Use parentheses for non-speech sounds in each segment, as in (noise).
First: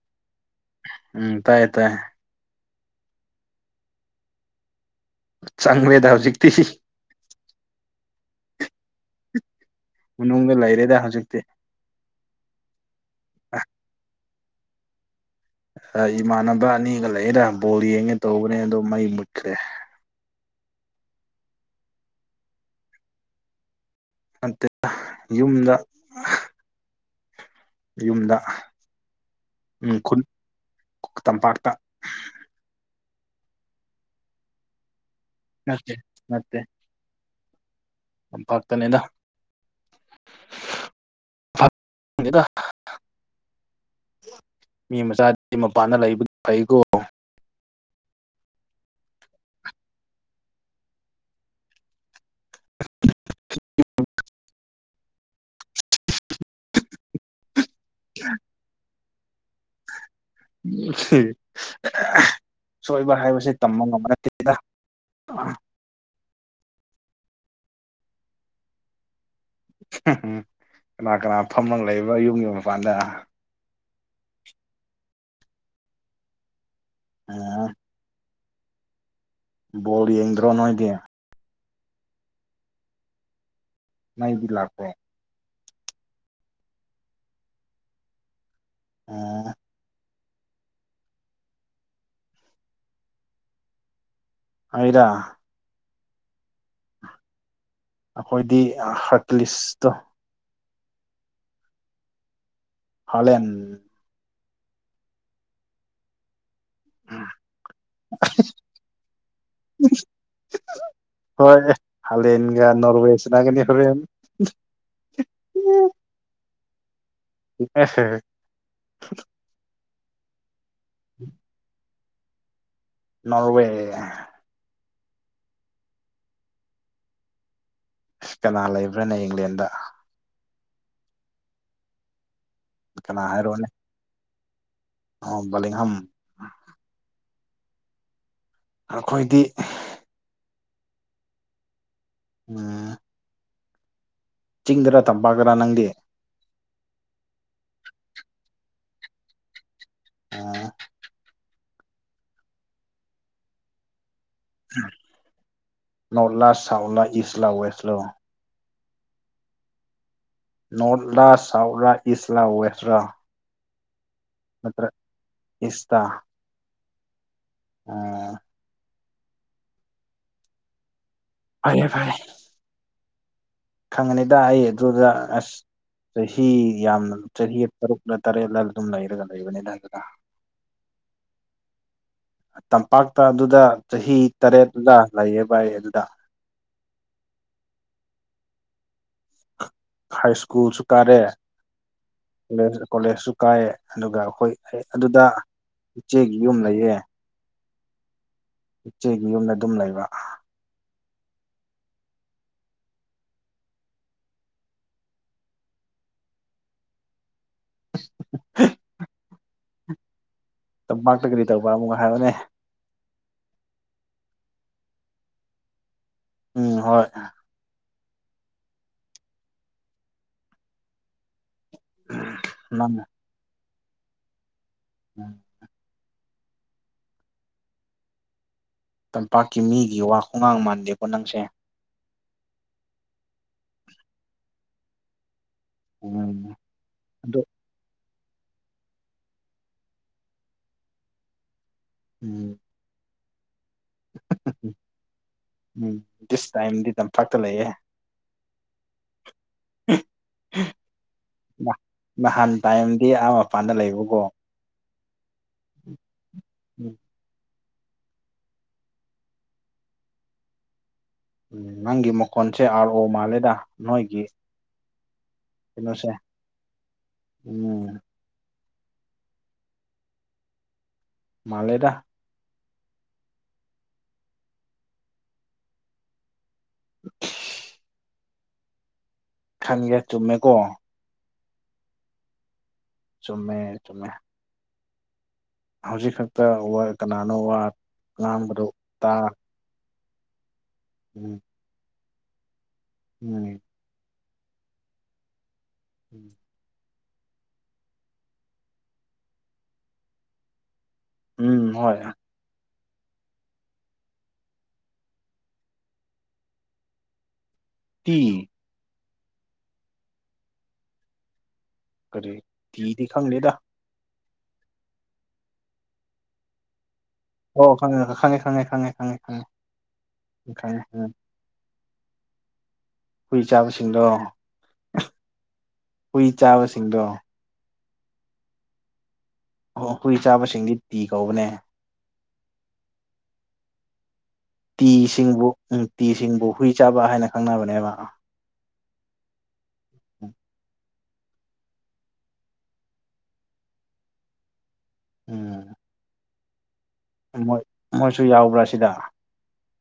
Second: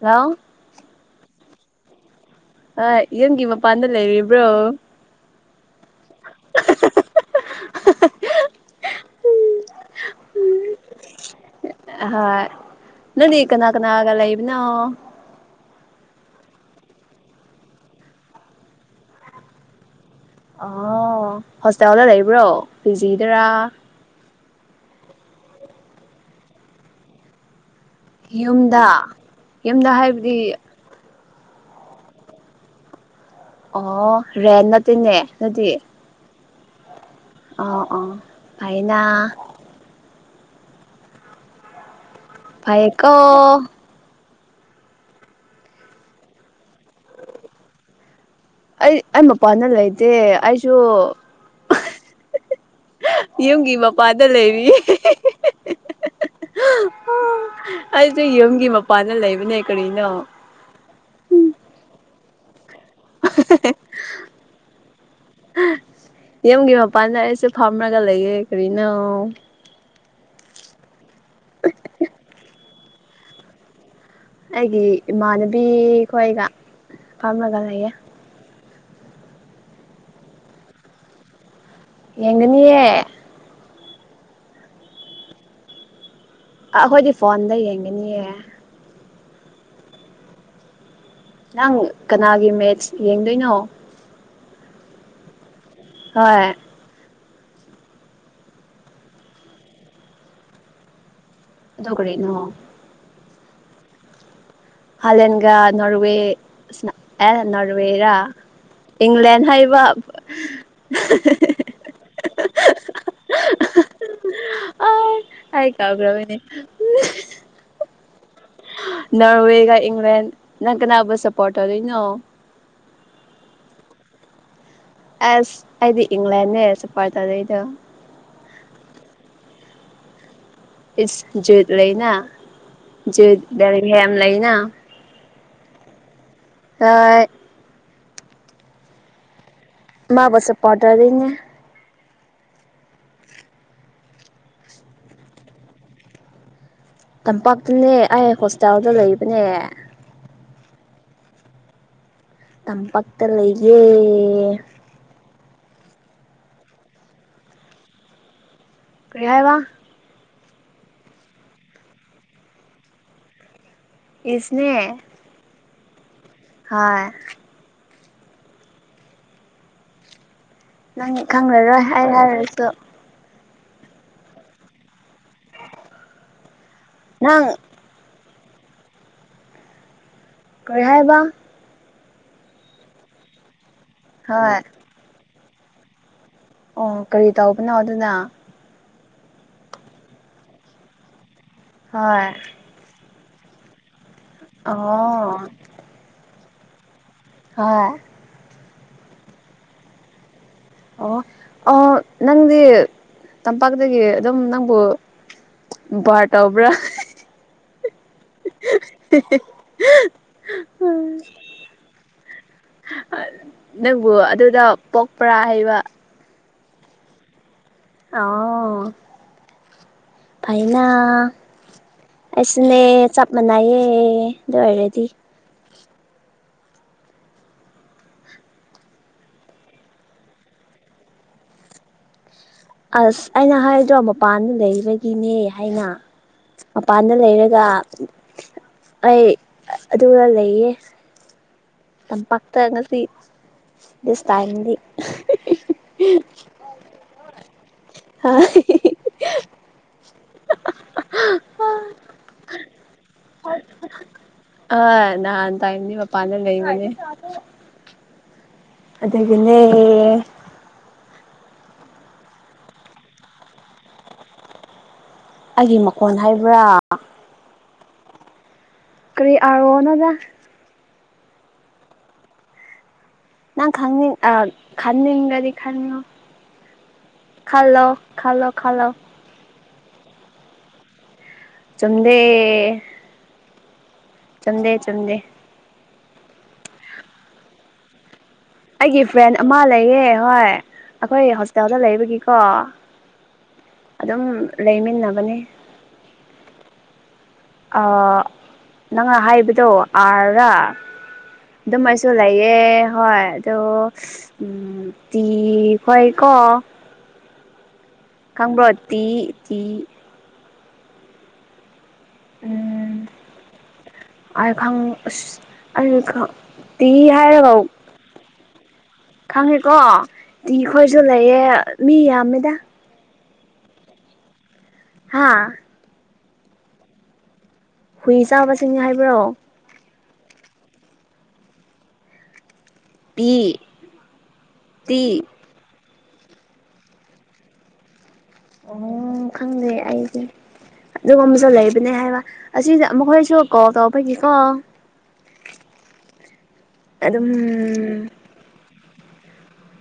Hello ꯎꯝ ꯇꯥꯏ ꯇꯥꯏ ꯑ ꯌꯦꯡꯒꯤ ꯃ ꯄꯥꯟꯗ ꯂꯩꯔꯤꯕ꯭ꯔꯣ ꯆꯪꯉꯦꯗ ꯍꯧꯖꯤꯛꯇꯤ ꯃꯅꯨꯡꯗ ꯂꯩꯔꯦꯗ ꯍꯧꯖꯤꯛꯇꯤ ꯍꯣꯏ ꯅꯪꯗꯤ ꯀꯅꯥ ꯀꯅꯥꯒ ꯂꯩꯕꯅꯣ ꯏꯃꯥꯟꯅꯕ ꯑꯅꯤꯒ ꯂꯩꯔ ꯕꯣꯜ ꯌꯦꯡꯒꯦ ꯇꯧꯕꯅꯦ ꯑꯗꯣ ꯃꯩ ꯃꯨꯠꯈ꯭ꯔꯦ ꯑꯣ ꯍꯣꯁꯇꯦꯜꯗ ꯂꯩꯕ꯭ꯔꯣ ꯄꯤꯖꯤꯗꯔꯥ ꯅꯠꯇꯦꯗ ꯌꯨꯝꯗ ꯌꯨꯝꯗ ꯌꯨꯝꯗ ꯎꯝ ꯈꯨꯟ ꯍꯥꯏꯕꯗꯤ ꯇꯝꯄꯥꯛꯇ ꯑꯣ ꯔꯦꯟ ꯅꯠꯇꯦꯅꯦ ꯅꯦ ꯅꯠꯇꯦ ꯑ ꯑ ꯂꯝꯝꯄꯥꯛꯥꯛꯇꯅꯦꯗꯗ ꯄꯥꯏꯀꯣ ꯃꯤ ꯃꯆꯥꯗꯤ ꯃꯄꯥꯟꯗ ꯂꯩꯕ ꯐꯩꯀꯣ ꯑꯩ ꯑꯩ ꯃꯄꯥꯟꯅ ꯂꯩꯇꯦ ꯑꯩꯁꯨ ꯌꯨꯝꯒꯤ ꯃꯄꯥꯗ ꯂꯩꯔꯤ ꯑꯩꯁ ꯌꯨꯝꯒꯤ ꯃꯄꯥꯟꯗ ꯂꯩꯕꯅꯦ ꯀꯔꯤꯅꯣ ꯁꯣꯏꯕ ꯍꯥꯏꯕꯁꯦ ꯇꯝꯕ ꯉꯝ ꯅꯠꯇꯦ ꯌꯨꯝꯒꯤ ꯃꯄꯥꯟꯗ ꯑꯩꯁꯨ ꯐꯥꯝꯔꯒ ꯂꯩꯌꯦ ꯀꯔꯤꯅꯣ ꯎꯝ ꯀꯅꯥ ꯀꯅꯥ ꯐꯝꯃ ꯂꯩꯕ ꯌꯨꯝꯒꯤ ꯃꯄꯥꯟꯗ ꯑꯩꯒꯤ ꯏꯃꯥꯟꯅꯕꯤ ꯈꯣꯏꯒ ꯐꯥꯝꯂꯒ ꯂꯩꯌꯦ ꯕꯣꯜ ꯌꯦꯡꯗ꯭ꯔꯣ ꯅꯣꯏꯗꯤ ꯌꯦꯡꯒꯅꯤꯌꯦ ꯃꯩꯗꯤ ꯂꯥꯛꯄꯔꯣ ꯑꯥ ꯑꯩꯈꯣꯏꯗꯤ ꯐꯣꯟꯗ ꯌꯦꯡꯒꯅꯤꯌꯦ ꯑꯣ ꯅꯪ ꯀꯅꯥꯒꯤ ꯃꯦꯠꯁ ꯌꯦꯡꯗꯣꯏꯅꯣ ꯑꯩꯔꯥ ꯍꯣꯏ ꯑꯩꯈꯣꯏꯗꯤ ꯍꯥꯠꯇꯤꯂꯤꯁꯇꯣ ꯑꯗꯨ ꯀꯔꯤꯅꯣ ꯍꯥꯂꯟ ꯍꯥꯂꯟꯒ ꯅꯣꯔꯋꯦ ꯑꯦ ꯅꯣꯔꯋꯦꯔꯥ ꯏꯪꯂꯦꯟ ꯍꯥꯏꯕ ꯍꯣꯏ ꯍꯥꯂꯦꯟꯒꯥ ꯅꯣꯔꯋꯦ ꯁꯥꯅꯒꯅꯤ ꯍꯣꯔꯦꯟ ꯑꯩ ꯀꯥꯎꯒ꯭ꯔꯕꯩꯅꯦ (unintelligible) ꯅꯣꯔꯋꯦꯒ ꯏꯪꯂꯦꯟ ꯅꯪ ꯀꯅꯥꯕ ꯁꯄꯣꯔꯠ ꯇꯧꯗꯣꯏꯅꯣ ꯅꯣꯔꯋꯦ ꯑꯁ ꯑꯩꯗꯤ ꯏꯪꯂꯦꯟꯅꯦ ꯁꯄꯣꯔꯠ ꯇꯧꯗꯣꯏꯗꯣ ꯑꯁ ꯀꯅꯥ ꯂꯩꯕ꯭ꯔꯥꯅꯦ ꯏꯪꯂꯦꯟꯗ ꯨꯏꯁ ꯖꯦꯠ ꯂꯩꯅ ꯀꯅꯥ ꯖꯦꯠ (unintelligible) ꯌꯥꯝ ꯂꯩꯅ ꯑꯣ ꯕꯣꯔꯦꯍꯝ ꯑꯥ ꯑꯩꯈꯣꯏꯗꯤ ꯃꯥꯕꯨ ꯁꯄꯣꯔꯠ ꯇꯧꯗꯣꯏꯅꯦ ꯎꯝ ꯆꯤꯡꯗꯔꯥ ꯇꯝꯄꯛꯇꯔꯥ ꯅꯪꯗꯤ ꯇꯝꯄꯥꯛꯇꯅꯦ ꯑꯩ ꯍꯣꯁꯇꯥꯦꯜꯗ ꯂꯩꯕꯅꯦ ꯑꯥ ꯇꯝ ꯄꯛꯇ ꯂꯩꯌꯦ ꯅꯣꯔꯠ ꯂꯥ ꯁꯥꯎꯠ ꯂꯥ ꯏꯁ ꯂꯥ ꯋꯦꯁ ꯂꯣ ꯀ꯭ꯔꯤ ꯍꯥꯏꯕ ꯅꯣꯔꯠꯂꯥ ꯁꯥꯎꯠꯂꯥ ꯏꯁꯂꯥ ꯋꯦꯁꯔꯥ ꯏꯁꯁꯤꯅꯦ ꯏꯁꯇꯥ ꯍꯣꯏ ꯎꯝ ꯅꯪ ꯈꯪꯂꯔꯣꯏ ꯐꯔꯦ ꯑꯩ ꯐꯔꯦ ꯍꯥꯏꯔꯁꯨ ꯈꯪꯉꯅꯤꯗ ꯑꯩ ꯑꯗꯨꯗ ꯑꯁ ꯆꯍꯤ ꯌꯥꯝꯅ ꯅꯪ ꯆꯍꯤ ꯇꯔꯨꯛ ꯇꯔꯦꯠꯂ ꯑꯗꯨꯝ ꯂꯩꯔꯒ ꯂꯩꯕꯅꯤꯅ ꯑꯗꯨꯗ ꯀꯔꯤꯍꯥꯏꯕ ꯇꯝꯄꯥꯛꯇ ꯑꯗꯨꯗ ꯆꯍꯤ ꯍꯣꯏ ꯇꯔꯦꯠꯂ ꯂꯩꯌꯦꯕ ꯑꯩ ꯑꯗꯨꯗ ꯑꯣ ꯀꯔꯤ ꯇꯧꯕꯅꯣ ꯑꯗꯨꯅ ꯍꯥꯏ ꯁ꯭ꯀꯨꯜꯁꯨ ꯀꯥꯔꯦ ꯍꯣꯏ ꯀꯣꯂꯦꯖꯁꯨ ꯀꯥꯏꯌꯦ ꯑꯗꯨꯒ ꯑꯩꯈꯣꯏ ꯑꯣ ꯑꯗꯨꯗ ꯏꯆꯦꯒꯤ ꯌꯨꯝ ꯂꯩꯌꯦ ꯍꯣꯏ ꯏꯆꯦꯒꯤ ꯌꯨꯝꯗ ꯑꯗꯨꯝ ꯂꯩꯕ ꯑꯣ ꯑꯣ ꯅꯪꯗꯤ ꯇꯝꯄꯥꯛꯇꯒꯤ ꯑꯗꯨꯝ ꯅꯪꯕꯨ ꯚꯔ ꯇꯧꯕ꯭ꯔꯥ ꯇꯝꯄꯥꯛꯇ ꯀꯔꯤ ꯇꯧꯕ ꯑꯃꯨꯛ ꯍꯥꯏꯔꯣꯅꯦ ꯅꯪꯕꯨ ꯑꯗꯨꯗ ꯄꯣꯛꯄꯔꯥ ꯍꯩꯕ ꯎꯝ ꯍꯣꯏ ꯑꯣ ꯐꯩꯅ ꯑꯩꯁꯨꯅꯦ ꯅꯪ ꯆꯞ ꯃꯥꯟꯅꯩꯌꯦ ꯑꯗꯨ ꯑꯣꯏꯔꯗꯤ ꯎꯝ ꯇꯝꯄꯥꯛꯀꯤ ꯃꯤꯒꯤ ꯋꯥ ꯈꯨꯡꯉꯥꯡ ꯃꯥꯟꯗꯦꯀꯣ ꯅꯪꯁꯦ ꯑꯁ ꯑꯩꯅ ꯍꯥꯏꯗ꯭ꯔꯣ ꯃꯄꯥꯟꯗ ꯂꯩꯕꯒꯤꯅꯦ ꯍꯥꯏꯅ ꯎꯝ ꯃꯄꯥꯟꯗ ꯑꯗꯣ ꯂꯩꯔꯒ ꯑꯩ ꯑꯗꯨꯒ ꯂꯩꯌꯦ ꯎꯝ ꯇꯝꯄꯛꯇ ꯉꯁꯤ ꯗꯤꯁ ꯇꯥꯝꯒꯤ ꯎꯝ ꯗꯤꯁ ꯇꯥꯏꯝꯗꯤ ꯇꯝꯄꯥꯛꯇ ꯂꯩꯌꯦ (inaudible) ꯅꯍꯥꯟ ꯇꯥꯏꯝꯗꯤ ꯑꯥ ꯃꯄꯥꯟꯗ ꯂꯩꯕꯀꯣ ꯑ ꯅꯍꯥꯟ ꯇꯥꯏꯝꯅꯤ ꯃꯄꯥꯟꯗ ꯂꯩꯕꯅꯦ ꯑꯗꯨꯒꯤꯅꯦ ꯎꯝ ꯅꯪꯒꯤ ꯃꯈꯣꯟꯁꯦ ꯑꯥꯔ ꯑꯣ ꯃꯥꯜꯂꯦꯗ ꯅꯣꯏꯒꯤ ꯑꯩꯒꯤ ꯀꯩꯅꯣꯁꯦ ꯃꯈꯣꯟ ꯍꯥꯏꯕ꯭ꯔꯥ ꯎꯝ ꯀꯔꯤ ꯑꯥꯔ ꯑꯣꯅꯣꯗ ꯃꯥꯂꯦꯗꯥ ꯅꯪ ꯈꯪꯅꯤꯡ ꯑ ꯈꯟꯅꯤꯡꯔꯥꯗꯤ ꯈꯟꯂꯣ ꯈꯟꯂꯣ ꯈꯟꯂꯣ ꯈꯟꯂꯣ ꯈꯪꯉꯦ ꯆꯨꯝꯃꯦꯀꯣ ꯆꯨꯝꯗꯦ ꯆꯨꯝꯃꯦ ꯆꯨꯝꯃꯦ ꯆꯨꯝꯗꯦ ꯆꯨꯝꯗꯦ ꯍꯧꯖꯤꯛ ꯈꯛꯇ ꯋꯥꯔ ꯀꯅꯥꯅꯣ ꯋꯥ ꯉꯥꯡꯕꯗꯣ ꯑꯩꯒꯤ ꯇꯥ ꯐ꯭ꯔꯦꯟ ꯑꯃ ꯂꯩꯌꯦ ꯍꯣꯏ ꯑꯩꯈꯣꯏ ꯎꯝ ꯍꯣꯁꯇꯦꯜꯗ ꯂꯩꯕꯒꯤꯀꯣ ꯎꯝ ꯑꯗꯨꯝ ꯂꯩꯃꯤꯟꯅꯕꯅꯦ ꯎꯝ ꯑꯥ ꯅꯪꯅ ꯍꯥꯏꯕꯗꯣ ꯑꯥꯔꯔꯥ ꯎꯝ ꯑꯗꯨꯝ ꯍꯣꯏ ꯑꯩꯁꯨ ꯂꯩ ꯑꯦ ꯍꯣꯏ ꯑꯗꯣ ꯎꯝ ꯇꯤ ꯍꯣꯏ ꯀꯣ ꯇꯤ (unintelligible) ꯇꯤ ꯇꯤ ꯀꯔꯤ ꯎꯝ ꯇꯤꯗꯤ ꯈꯪꯗꯦꯗ (unintelligible) ꯇꯤ ꯍꯥꯏꯔ ꯑꯣ ꯈꯪꯉꯦ ꯈꯪꯉꯦ ꯈꯪꯉꯦ ꯈꯪꯉꯦ ꯈꯪꯉꯦ ꯈꯪꯉꯦ ꯈꯪꯉꯦꯀꯣ ꯗꯤ ꯈꯪꯉꯦ ꯈꯣꯏꯁꯨ ꯎꯝ ꯂꯩꯌꯦ ꯃꯤ ꯌꯥꯝꯃꯦꯗ ꯍꯨꯏ ꯆꯥꯕꯁꯤꯡꯗꯣ ꯍꯥꯥ ꯍꯨꯏ ꯆꯥꯕꯁꯤꯡꯗꯣ ꯍꯨꯏ ꯆꯥꯕꯁꯤꯡꯅꯤ ꯍꯥꯏꯕ꯭ꯔꯣ ꯑꯣ ꯍꯨꯏ ꯆꯥꯕꯁꯤꯡꯗꯤ ꯄꯤ ꯀꯧꯕꯅꯦ ꯄꯤ ꯇꯤ ꯇꯤꯁꯤꯡꯕꯨ ꯎꯝ ꯇꯤꯁꯤꯡꯕꯨ ꯍꯨꯏ ꯆꯥꯕ ꯍꯥꯏꯅ ꯈꯪꯅꯕꯅꯦꯕ ꯑꯣ ꯈꯪꯗꯦ ꯑꯩꯗꯤ‌꯫ ꯑꯗꯨꯒꯨꯝꯕꯁꯨ ꯂꯩꯕꯅꯦ ꯍꯥꯏꯕ ꯑꯁꯤꯗ ꯃꯈꯣꯏꯁꯨ ꯀꯣꯜ ꯇꯧꯕꯒꯤꯀꯣ ꯎꯝ ꯑꯗꯨꯝ ꯃꯣꯏ ꯃꯣꯏꯁꯨ ꯌꯥꯎꯕ꯭ꯔꯥ ꯁꯤꯗ?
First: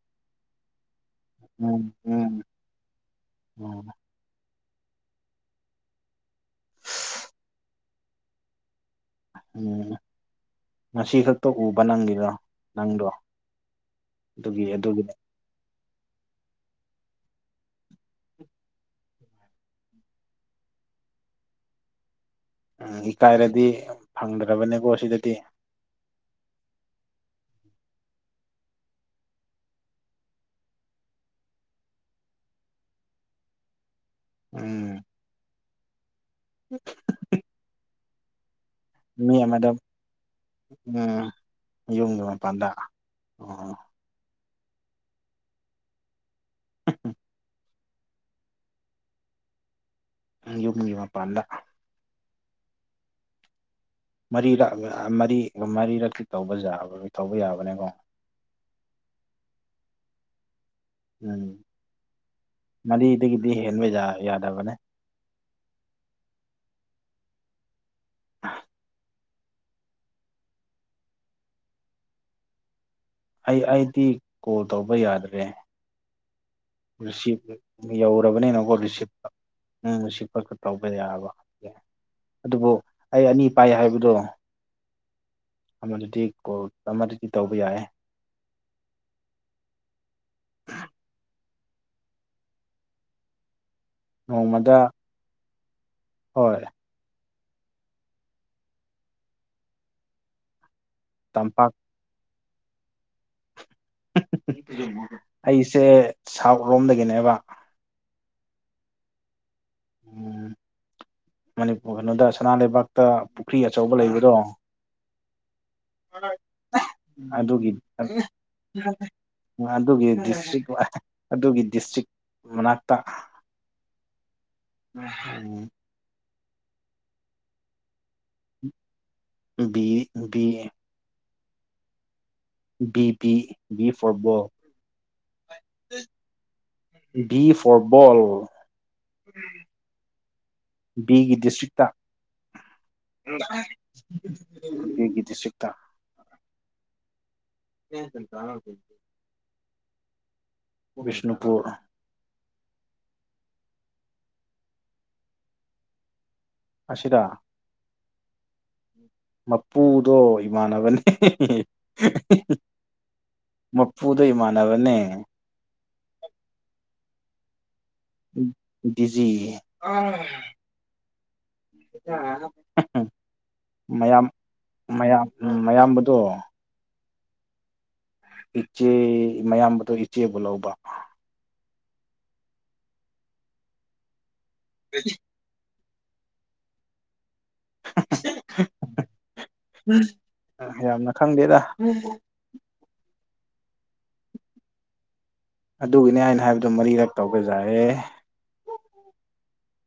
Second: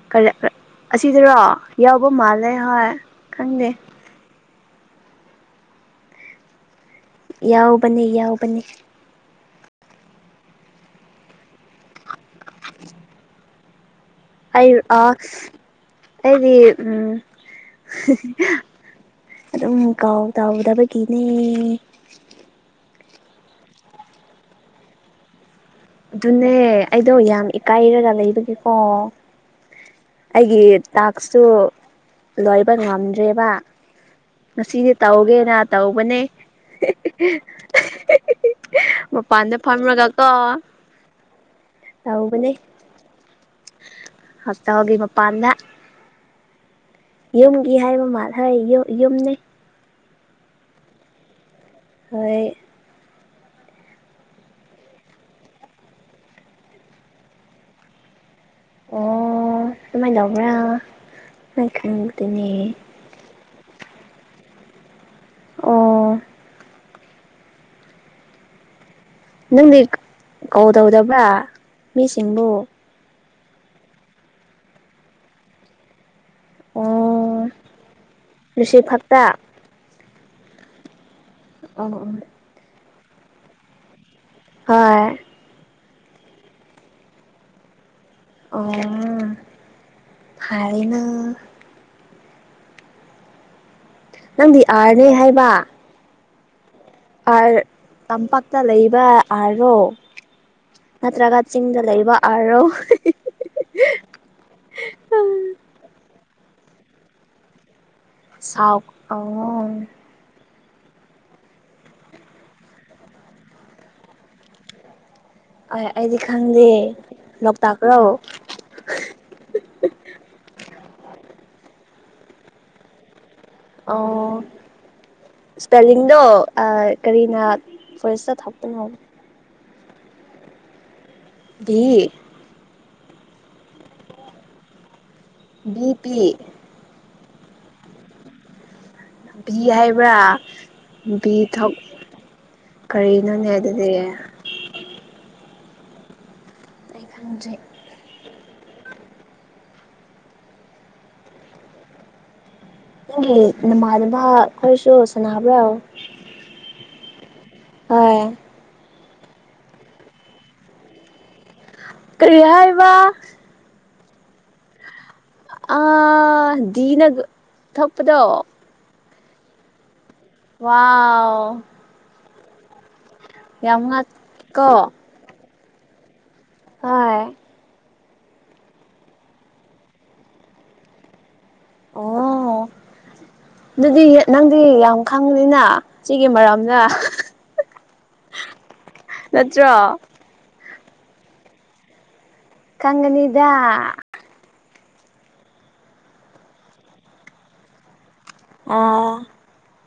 (unintelligible) ꯑꯁꯤꯗꯔꯣ ꯎꯝ ꯌꯥꯎꯕ ꯎꯝ ꯃꯥꯜꯂꯦ ꯍꯣꯏ ꯈꯪꯗꯦ꯫ ꯎꯝ ꯌꯥꯎꯕꯅꯤ- ꯌꯥꯎꯕꯅꯤ ꯎꯝ ꯉꯁꯤ ꯈꯛꯇ ꯎꯕ ꯅꯪꯒꯤꯗꯣ ꯅꯪꯗꯣ꯫ ꯑꯗꯨꯒꯤ ꯑꯩ ꯑ ꯑꯗꯨꯒꯤꯅꯤ ꯑꯩꯗꯤ ꯎꯝ ꯑꯗꯨꯝ ꯀꯥꯜ ꯇꯧꯗꯕꯒꯤꯅꯦ꯫ ꯎꯝ ꯏꯀꯥꯏꯔꯗꯤ ꯐꯪꯗ꯭ꯔꯕꯅꯦꯀꯣ ꯁꯤꯗꯗꯤ꯫ ꯑꯗꯨꯅꯦ ꯑꯩꯗꯣ ꯌꯥꯝ ꯏꯀꯥꯏꯔꯒ ꯂꯩꯕꯒꯤꯀꯣ ꯑꯩꯒꯤ ꯇꯥꯛꯁꯇꯨ ꯂꯣꯏꯕ ꯉꯝꯗ꯭ꯔꯦꯕ꯫ ꯎꯝ ꯉꯁꯤꯗꯤ ꯇꯧꯒꯦꯅ ꯇꯧꯕꯅꯦ (unintelligible) ꯃꯤ ꯃꯥꯄꯥꯟꯗ ꯑꯃꯗ ꯐꯝꯔꯒ ꯀꯣ ꯎꯝ ꯌꯨꯝꯒꯤ ꯇꯧꯕꯅꯦ ꯃꯄꯥꯟꯗ ꯑꯣ ꯍꯣꯁꯇꯦꯜꯒꯤ ꯃꯄꯥꯟꯗ (unintelligible) ꯌꯨꯝꯒꯤ ꯍꯥꯏꯕ ꯃꯥꯜ ꯍ ꯌꯨꯝ ꯌꯨꯝꯅꯦ ꯌꯨꯝꯒꯤ ꯃꯄꯥꯟꯗ ꯍꯣꯏ ꯃꯔꯤꯔꯛ ꯃꯔꯤ ꯃꯔꯤꯔꯛꯇ ꯇꯧꯕ ꯌꯥꯕ ꯇꯧꯕꯥ ꯌꯥꯕꯅꯦꯀꯣ꯫ ꯑꯣ ꯀꯃꯥꯏꯅ ꯇꯧꯕ꯭ꯔꯥ ꯎꯝ ꯑꯩ ꯈꯪꯗꯦꯅꯦ! ꯃꯔꯤꯗꯒꯤꯗꯤ ꯍꯦꯟꯕ ꯌꯥ ꯌꯥꯗꯕꯅꯦ꯫ ꯑꯣ (unintelligible) ꯅꯪꯗꯤ ꯀꯣꯜ ꯇꯧꯗꯕ꯭ꯔꯥ ꯃꯤꯁꯤꯡꯕꯨ? ꯑꯩ ꯑꯩꯗꯤ ꯀꯣꯜ ꯇꯧꯕ ꯌꯥꯗ꯭ꯔꯦ꯫ ꯔꯤꯁꯤꯞ ꯑꯣ ꯌꯧꯔꯕꯅꯤꯅꯀꯣ ꯔꯤꯁꯤꯞ ꯔꯤꯁꯤꯞꯇ ꯈꯛꯇ ꯎꯝ ꯔꯤꯁꯤꯕ ꯈꯛꯇ ꯇꯧꯕ ꯌꯥꯕ ꯑ ꯑ ꯑꯗꯨꯕꯨ ꯑꯩ ꯑꯅꯤ ꯄꯥꯏ ꯍꯥꯏꯕꯗꯣ ꯍꯣꯏ ꯑꯃꯗꯨꯗꯤ ꯀꯣꯜ ꯑꯃꯗꯨꯗꯤ ꯇꯧꯕ ꯌꯥꯏꯌꯦ꯫ ꯑꯣ ꯐꯔꯦꯅꯦ ꯅꯪꯗꯤ ꯅꯣꯡꯃꯗ ꯑꯥꯔꯅꯦ ꯍꯥꯏꯕ ꯍꯣꯏ ꯑꯥꯔ ꯇꯝꯄꯥꯛꯇ ꯂꯩꯕ ꯑꯥꯔ ꯗꯣ ꯅꯠꯇ꯭ꯔꯒ ꯇꯝꯄꯥꯛ ꯆꯤꯡꯗ ꯂꯩꯕ ꯑꯥꯔ ꯔꯣ ꯑꯩꯁꯦ ꯁꯥꯎꯠ ꯔꯣꯝꯗꯒꯤꯅꯦꯕ ꯁꯥꯎꯠ ꯑꯣ ꯎꯝ ꯃꯅꯤꯄꯨꯔ ꯀꯩꯅꯣꯗ ꯁꯅꯥ ꯂꯩꯕꯥꯛꯇ ꯄꯨꯈ꯭ꯔꯤ ꯑꯆꯧꯕ ꯂꯩꯕꯗꯣ ꯑꯩ ꯑꯩꯗꯤ (unintelligible) ꯈꯪꯗꯦ ꯑꯗꯨꯒꯤ ꯂꯣꯛꯇꯥꯛꯔꯣ ꯑꯗꯨꯒꯤ ꯗꯤꯁꯇ꯭ꯔꯤꯛ ꯑꯗꯨꯒꯤ ꯗꯤꯁꯇ꯭ꯔꯤꯛ ꯃꯅꯥꯛꯇ ꯑ ꯎꯝ ꯑꯗꯣ ꯑꯃꯥ ꯀꯔꯤꯅ first (unintelligible) B B A B B B before ball B P B four ball B ꯍꯥꯏꯕ꯭ꯔꯥ ꯕꯤ ꯕꯤꯒꯤ ꯊꯣꯛ ꯗꯤꯁꯇ꯭ꯔꯤꯛꯇ ꯀꯔꯤꯅꯣꯅꯦ ꯑꯗꯨꯗꯤ ꯀꯦꯒꯤ ꯗꯤꯁꯇ꯭ꯔꯤꯛꯇ ꯑꯩ ꯈꯪꯗꯔꯦ (unintelligible) ꯕꯤꯁꯅꯨꯄꯨꯔ ꯅꯪꯒꯤ ꯅꯃꯥꯟꯅꯕ ꯈꯣꯏꯁꯨ ꯁꯥꯟꯅꯕ꯭ꯔꯥ ꯑꯁꯤꯗ ꯍꯣꯏ ꯃꯄꯨꯗꯣ ꯏꯃꯥꯟꯅꯕꯅꯦ ꯀꯔꯤ ꯍꯥꯏꯕ ꯃꯄꯨꯗꯨ ꯏꯃꯥꯟꯅꯕꯅꯦ ꯑ ꯗꯤꯅ ꯊꯣꯛꯄꯗꯣ ꯗꯤꯖꯤꯖꯤ ꯋꯥꯎ ꯑꯍꯝ ꯌꯥꯝ ꯃꯌꯥꯝ ꯉꯛꯀꯣ ꯃꯌꯥꯝ ꯃꯌꯥꯝꯕꯗꯣ ꯍꯣꯏ ꯏꯆꯦ ꯃꯌꯥꯝꯕꯗ ꯏꯆꯦꯕꯨ ꯂꯧꯕ ꯑꯣ ꯑꯗꯨꯗꯤ ꯅꯪꯗꯤ ꯌꯥꯝ ꯈꯪ ꯅꯤꯅ ꯁꯤꯒꯤ ꯃꯔꯝꯅ ꯅꯠꯇ꯭ꯔꯣ ꯌꯥꯝꯅ ꯈꯪꯗꯦꯗ ꯀꯪꯒꯅꯤꯗ ꯑꯗꯨꯒꯤꯅꯦ ꯍꯥꯏꯅ ꯍꯥꯏꯕꯗꯣ ꯃꯔꯤꯔꯛ ꯇꯧꯒꯖꯔꯦ ꯑꯥ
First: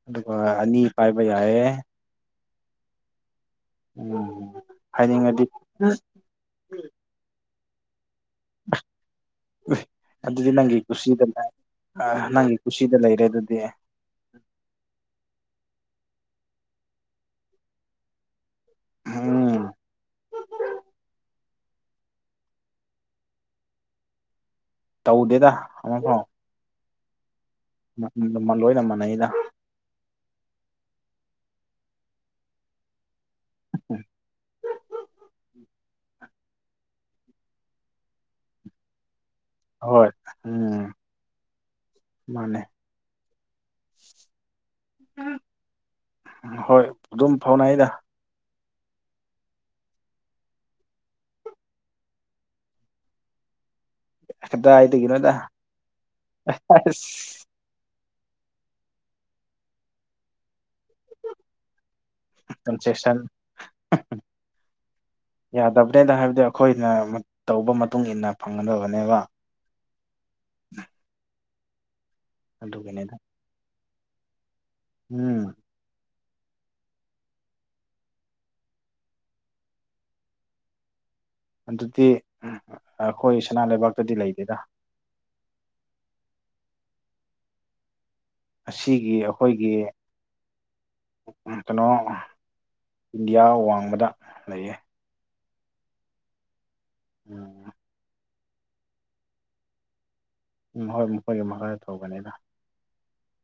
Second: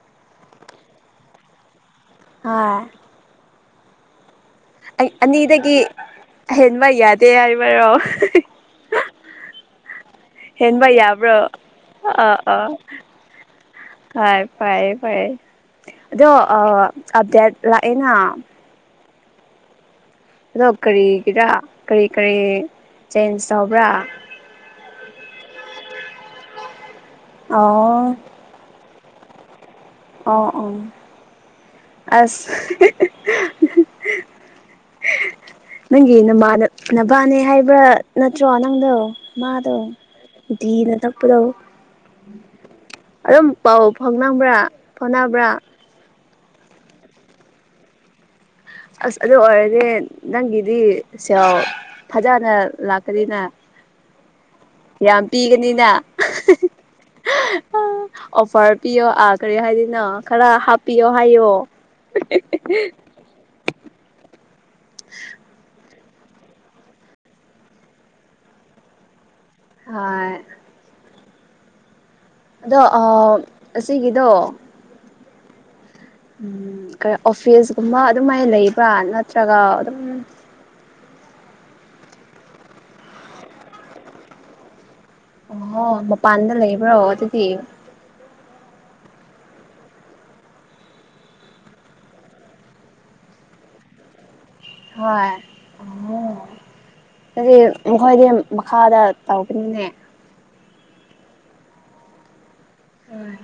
ꯑꯗꯨꯒ ꯑꯅꯤ ꯄꯥꯏꯕ ꯌꯥꯏꯑꯦ ꯍꯥꯏ ꯎꯝ ꯑꯩ ꯍꯥꯏꯅꯤꯡꯉꯗꯤ ꯑꯅꯤꯗꯒꯤ ꯍꯦꯟꯕ ꯌꯥꯗꯦ ꯍꯥꯏꯕꯔꯣ (unintelligible) ꯑꯗꯨꯗꯤ ꯅꯪꯒꯤ ꯍꯦꯟꯕ ꯀꯨꯁꯤꯗ ꯌꯥꯕ꯭ꯔꯣ ꯑ ꯑꯥ ꯅꯪꯒꯤ ꯑꯥ ꯀꯨꯁꯤꯗ ꯂꯩꯔꯦ ꯑꯗꯨꯗꯤ ꯍꯣꯏ ꯐꯔꯦ ꯐꯔꯦ ꯑꯗꯣ ꯑꯞꯗꯦꯠ ꯂꯥꯛꯑꯦꯅ ꯑꯝ ꯑꯗꯣ ꯀꯔꯤꯒꯤꯔ ꯀꯔꯤ ꯀꯔꯤ ꯆꯦꯟꯖ ꯇꯧꯕ꯭ꯔꯥ ꯇꯧꯗꯦꯗ ꯑꯃꯐꯥꯎ ꯑꯣ ꯑꯗꯨꯝ ꯂꯣꯏꯅ ꯃꯥꯟꯅꯩꯩꯅ ꯑꯣ ꯑꯣ ꯑꯁ ꯍꯤ ꯍꯤ ꯎ (inaudible) (inaudible) ꯅꯪꯒꯤ ꯅ ꯅꯕꯥꯅꯦ ꯍꯥꯏꯕ꯭ꯔꯥ ꯅꯠꯇ꯭ꯔꯣ ꯅꯪꯗꯣ ꯃꯥꯗꯣ ꯍꯣꯏ ꯗꯤ ꯎꯝ ꯇꯥꯞꯄꯗꯣ ꯃꯥꯅꯦ ꯑꯗꯨꯝ ꯄꯥꯎ ꯐꯥꯎꯅꯤꯡꯕ꯭ꯔꯥ ꯐꯣꯅꯕ꯭ꯔꯥ ꯍꯣꯏ ꯑꯗꯨꯝ ꯐꯥꯎꯅꯩꯗ ꯑꯁ ꯑꯗꯨ ꯑꯣꯏꯔꯗꯤ ꯅꯪꯒꯤꯗꯤ ꯁꯦꯜ ꯐꯖꯅ ꯂꯥꯛꯀꯅꯤꯅ ꯀꯗꯥꯏ ꯌꯥꯝ ꯄꯤꯒꯅꯤꯗ ꯑꯁ ꯑ ꯑꯣꯐꯔ ꯄꯤꯌꯣ ꯑꯥ ꯀꯔꯤ ꯍꯥꯏꯗꯅꯣ ꯈꯔ ꯍꯥꯞꯄꯤꯌꯣ ꯍꯥꯏꯌꯣ ꯀꯟꯁꯦꯁꯟ ꯍꯝꯍꯝ ꯌꯥꯗꯕ ꯇꯦꯟꯗ ꯍꯥꯏꯕꯗꯤ ꯑꯩꯈꯣꯏꯅ ꯃꯠ ꯇꯧꯕ ꯃꯇꯨꯡ ꯏꯟꯅ ꯐꯪꯒꯗꯕꯅꯦꯕ ꯍꯣꯢ ꯑꯗꯨꯒꯤꯅꯤꯗ ꯑꯗꯣ ꯑꯁꯤꯒꯤꯗꯣ ꯎꯝ ꯎꯝ ꯀ ꯑꯣꯐꯤꯁꯒꯨꯝꯕ ꯑꯗꯨꯃꯥꯏꯅ ꯂꯩꯕ꯭ꯔꯥ ꯅꯠꯇ꯭ꯔꯒ ꯑꯗꯨꯝ ꯑꯗꯨꯗꯤ ꯑꯩꯈꯣꯏ ꯁꯅꯥ ꯂꯩꯕꯥꯛꯇꯗꯤ ꯂꯩꯗꯦꯗ ꯑꯣ ꯃꯄꯥꯟꯗ ꯂꯩꯕ꯭ꯔꯣ ꯑꯗꯨꯗꯤ ꯑꯁꯤꯒꯤ ꯑꯩꯈꯣꯏꯒꯤ ꯀꯩꯅꯣ ꯏꯟꯗꯤꯌꯥ ꯋꯥꯡꯃꯗ ꯂꯩꯌꯦ ꯍꯣꯏ ꯎ ꯀꯔꯤ ꯎꯝ ꯃꯈꯣꯏꯗꯤ ꯃꯈꯥꯗ ꯇꯧꯈꯤꯕꯅꯤꯅꯦ ꯎꯝ ꯍꯣꯏ ꯃꯈꯣꯏꯒꯤ ꯃꯈꯥꯗ ꯇꯧꯕꯅꯤꯗ ꯍꯣꯏ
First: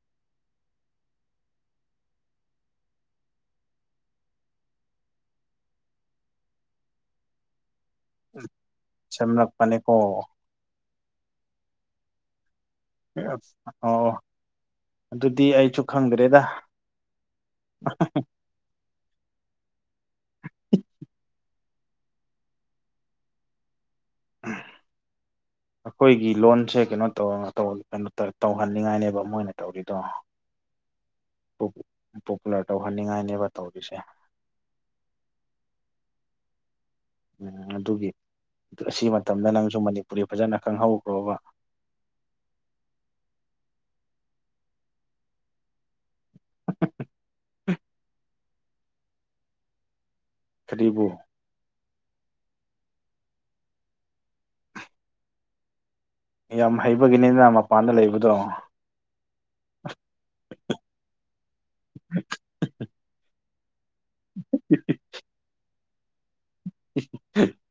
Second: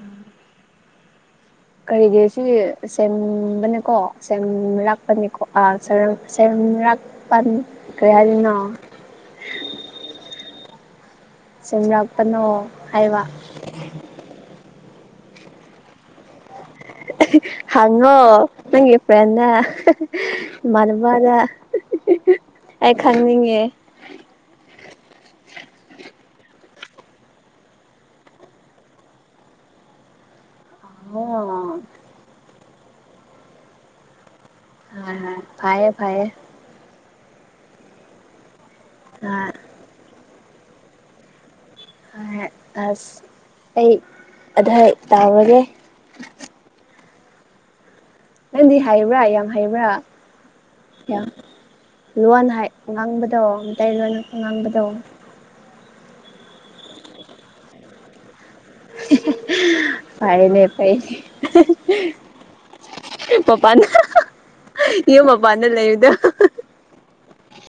ꯀꯔꯤꯒꯤ ꯁꯤ ꯁꯦꯝꯕꯅꯤꯀꯣ ꯁꯦꯝꯔꯥꯛꯄꯅꯤꯀꯣ ꯁꯦꯝꯔꯛ ꯀꯔꯤ ꯍꯥꯏꯗꯨꯢꯅꯣ ꯁꯦꯝꯂꯛꯄꯅꯤꯀꯣ ꯁꯦꯝꯔꯥꯛꯄꯅꯣ ꯑꯣ ꯑꯣ ꯑꯗꯨꯗꯤ ꯑꯩꯁꯨ ꯈꯪꯗ꯭ꯔꯦꯗ ꯍꯪꯉꯣ ꯅꯪꯒꯤ ꯐ꯭ꯔꯦꯟꯗ ꯢꯃꯥꯟꯅꯕꯗ ꯑꯩ ꯈꯪꯅꯤꯡꯉꯦ ꯎꯝ ꯑꯩꯈꯣꯏꯒꯤ ꯂꯣꯟꯁꯦ ꯀꯩꯅꯣ ꯇꯧꯔ ꯇꯧꯍꯟꯅꯤꯡꯉꯥꯏꯅꯦꯕ ꯃꯣꯏꯅ ꯇꯧꯔꯤꯗꯣ (unintelligible) ꯍꯣꯏ ꯄꯣꯄꯨꯂꯔ ꯇꯧꯍꯟꯅꯤꯡꯉꯥꯏꯅꯦꯕ ꯇꯧꯔꯤꯁꯦ ꯍꯣꯢ ꯍꯣꯢ ꯐꯩꯌꯦ ꯐꯩꯌꯦ ꯑꯗꯨꯒꯤ ꯑꯁꯤ ꯑ ꯃꯇꯝꯗ ꯅꯪꯁꯨ ꯃꯅꯤꯄꯨꯔꯤ ꯐꯖꯅ ꯈꯪꯍꯧꯈ꯭ꯔꯣꯕ ꯑꯁ ꯑꯩ ꯑꯇꯩ ꯇꯥꯎꯔꯒꯦ (unintelligible) ꯅꯪꯗꯤ ꯍꯩꯕ꯭ꯔꯥ ꯌꯥꯝ ꯍꯩꯕ꯭ꯔꯥ ꯀꯔꯤꯕꯨ ꯂꯣꯟꯅ ꯉꯥꯡꯕꯗꯣ ꯃꯩꯇꯩ ꯂꯣꯟꯗ ꯉꯥꯡꯕꯗꯣ ꯌꯥꯝ ꯍꯩꯕꯒꯤꯅꯤꯅꯦ ꯃꯄꯥꯟꯗ ꯂꯩꯕꯗꯣ ꯐꯩꯅꯦ ꯐꯩꯅꯦ ꯃꯄꯥꯟꯗ ꯌꯨꯝ ꯃꯄꯥꯟꯗ ꯂꯩꯕꯗꯣ (unintelligible)